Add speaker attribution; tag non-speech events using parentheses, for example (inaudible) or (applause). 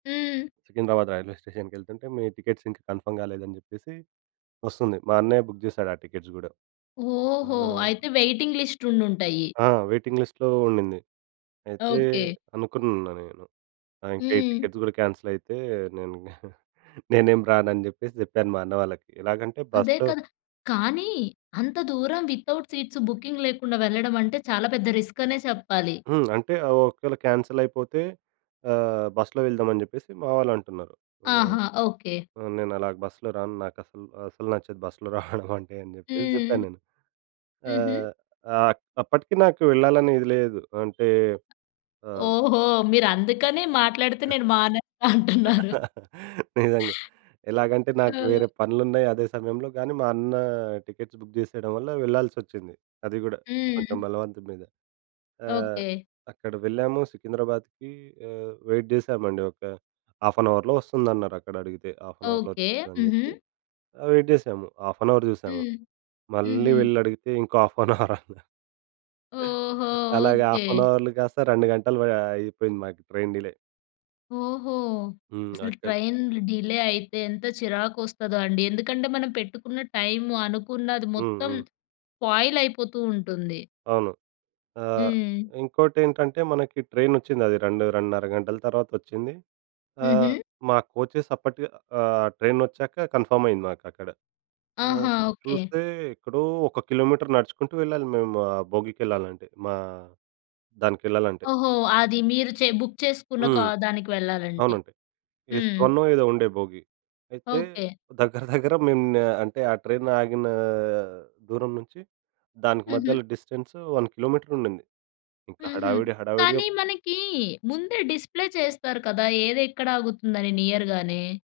Speaker 1: హ్మ్.
Speaker 2: సికింద్రాబాద్ రైల్వే స్టేషన్‌‌కెళ్తుంటే, మీ టికెట్స్ ఇంకా కన్ఫర్మ్ కాలేదని జెప్పేసి ఒస్తుంది. మా అన్నయ్య బుక్ చేసాడు, ఆ టికెట్స్ గూడా. ఆ!
Speaker 1: ఓహో! అయితే వెయిటింగ్ లిస్ట్ ఉండుంటాయి.
Speaker 2: ఆ! వెయిటింగ్ లిస్ట్‌లో ఉండింది. అయితే
Speaker 1: ఓకె.
Speaker 2: అనుకున్న నేను. ఆ! ఇంకా ఈ
Speaker 1: హ్మ్.
Speaker 2: టికెట్స్ గూడా క్యాన్సిలైతే నేనింగ నేనేం రానని జెప్పేసి చెప్పాను మా అన్నవాళ్ళకి ఎలాగంటే
Speaker 1: అదే
Speaker 2: బస్‌లో
Speaker 1: కదా! కానీ అంత దూరం వితౌట్ సీట్స్ బుకింగ్ లేకుండా వెళ్ళడమంటే చాలా పెద్ద రిస్క్ అనే చెప్పాలి.
Speaker 2: హ్మ్. అంటే ఒకవేళ కాన్సెలైపోతే ఆహ్, బస్‌లో ఎళ్దామని జెప్పేసి మా వాళ్ళంటున్నారు. ఆహ్,
Speaker 1: ఆహా! ఓకె.
Speaker 2: ఆహ్, నేనలా బస్‌లో రాను. నాకసలు అసలు నచ్చదు బస్‌లో రావడమంటే అని జెప్పేసి చెప్పాను
Speaker 1: హ్మ్.
Speaker 2: నేను.
Speaker 1: హుహు.
Speaker 2: ఆహ్, ఆహ్ అక్ అప్పటికి నాకు ఎళ్ళాలని ఇది లేదు. అంటే ఆహ్
Speaker 1: ఓహో! మీరందుకని మాట్లాడితే నేను మానేస్తా అంటున్నారు.
Speaker 2: (laughs) నిజంగా. ఎలాగంటే నాకు వేరే పనులున్నాయి అదే సమయంలో. కానీ మా అన్న టికెట్స్ బుక్ చేసేయడం వల్ల వెళ్ళాల్సొచ్చింది. అది గూడా కొంచెం
Speaker 1: హ్మ్.
Speaker 2: బలవంతం మీదే. ఆహ్,
Speaker 1: ఓకె.
Speaker 2: అక్కడ వెళ్ళాము సికింద్రాబాద్‌కి ఆహ్, వెయిట్ చేశామండి. ఒక హాఫ్ అన్ అవర్‌లో ఒస్తుందన్నారక్కడడిగితే హాఫ్ అన్ అవర్‌లో
Speaker 1: ఓకె.
Speaker 2: ఒచ్చేస్తుందని
Speaker 1: హుహు.
Speaker 2: చెప్పి ఆహ్, వెయిట్ చేశాము. హాఫ్ అన్ అవర్ చూసాము.
Speaker 1: హ్మ్.
Speaker 2: మళ్ళీ
Speaker 1: హుహు.
Speaker 2: వెళ్లడిగితే ఇంకో హాఫ్ అన్ అవరన్నారు
Speaker 1: ఓహో!
Speaker 2: అలాగ
Speaker 1: ఓకె.
Speaker 2: హాఫ్ అన్ అవర్‌లు గాస్త 2 గంటలు వ అయిపోయింది మాకు ట్రైన్ డిలే.
Speaker 1: ఓహో!
Speaker 2: హ్మ్.
Speaker 1: అసలు
Speaker 2: అక్కన్
Speaker 1: ట్రైన్‌లు డిలే అయితే ఎంత చిరాకొస్తదో అండి. ఎందుకంటే మనం పెట్టుకున్న టైము, అనుకున్నది
Speaker 2: హ్మ్.
Speaker 1: మొత్తం
Speaker 2: హ్మ్.
Speaker 1: స్పాయిలైపోతూ ఉంటుంది.
Speaker 2: అవును. ఆహ్,
Speaker 1: హ్మ్.
Speaker 2: ఇంకోటేంటంటే మనకి ట్రైనొచ్చిందది 2, 2:30 గంటల తర్వాతొచ్చింది. ఆహ్,
Speaker 1: హుహు.
Speaker 2: మా కోచెస్ అప్పటికే ఆహ్, ట్రైనొచ్చాక కన్ఫర్మ్ అయింది మాకక్కడ. ఆహ్,
Speaker 1: ఆహా! ఓకె.
Speaker 2: చూస్తే ఎక్కడో ఒక కిలోమీటర్ నడుచుకుంటూ వెళ్ళాలి, మేము ఆ భోగికెళ్ళాలంటే మా దానికెళ్ళాలంటే.
Speaker 1: ఓహో! అది మీరు చె బుక్ చేసుకున్న కా
Speaker 2: హ్మ్.
Speaker 1: దానికి వెళ్ళాలంటే.
Speaker 2: అవునండి. ఎస్
Speaker 1: హ్మ్.
Speaker 2: వన్నో ఏదో ఉండే భోగి. అయితే
Speaker 1: ఓకె.
Speaker 2: దగ్గర దగ్గర మేము అంటే ఆ ట్రైన్ ఆగినా దూరం నుంచి దానికి
Speaker 1: హుహు.
Speaker 2: మధ్యలో డిస్టెన్స్ 1 కిలోమీటరుండింది. ఇంకా
Speaker 1: హుహు.
Speaker 2: హడావిడి
Speaker 1: కానీ
Speaker 2: హడావిడిగా
Speaker 1: మనకీ ముందే డిస్‌ప్లే చేస్తారు కదా! ఏదెక్కడాగుతుందని నియర్‌గానే?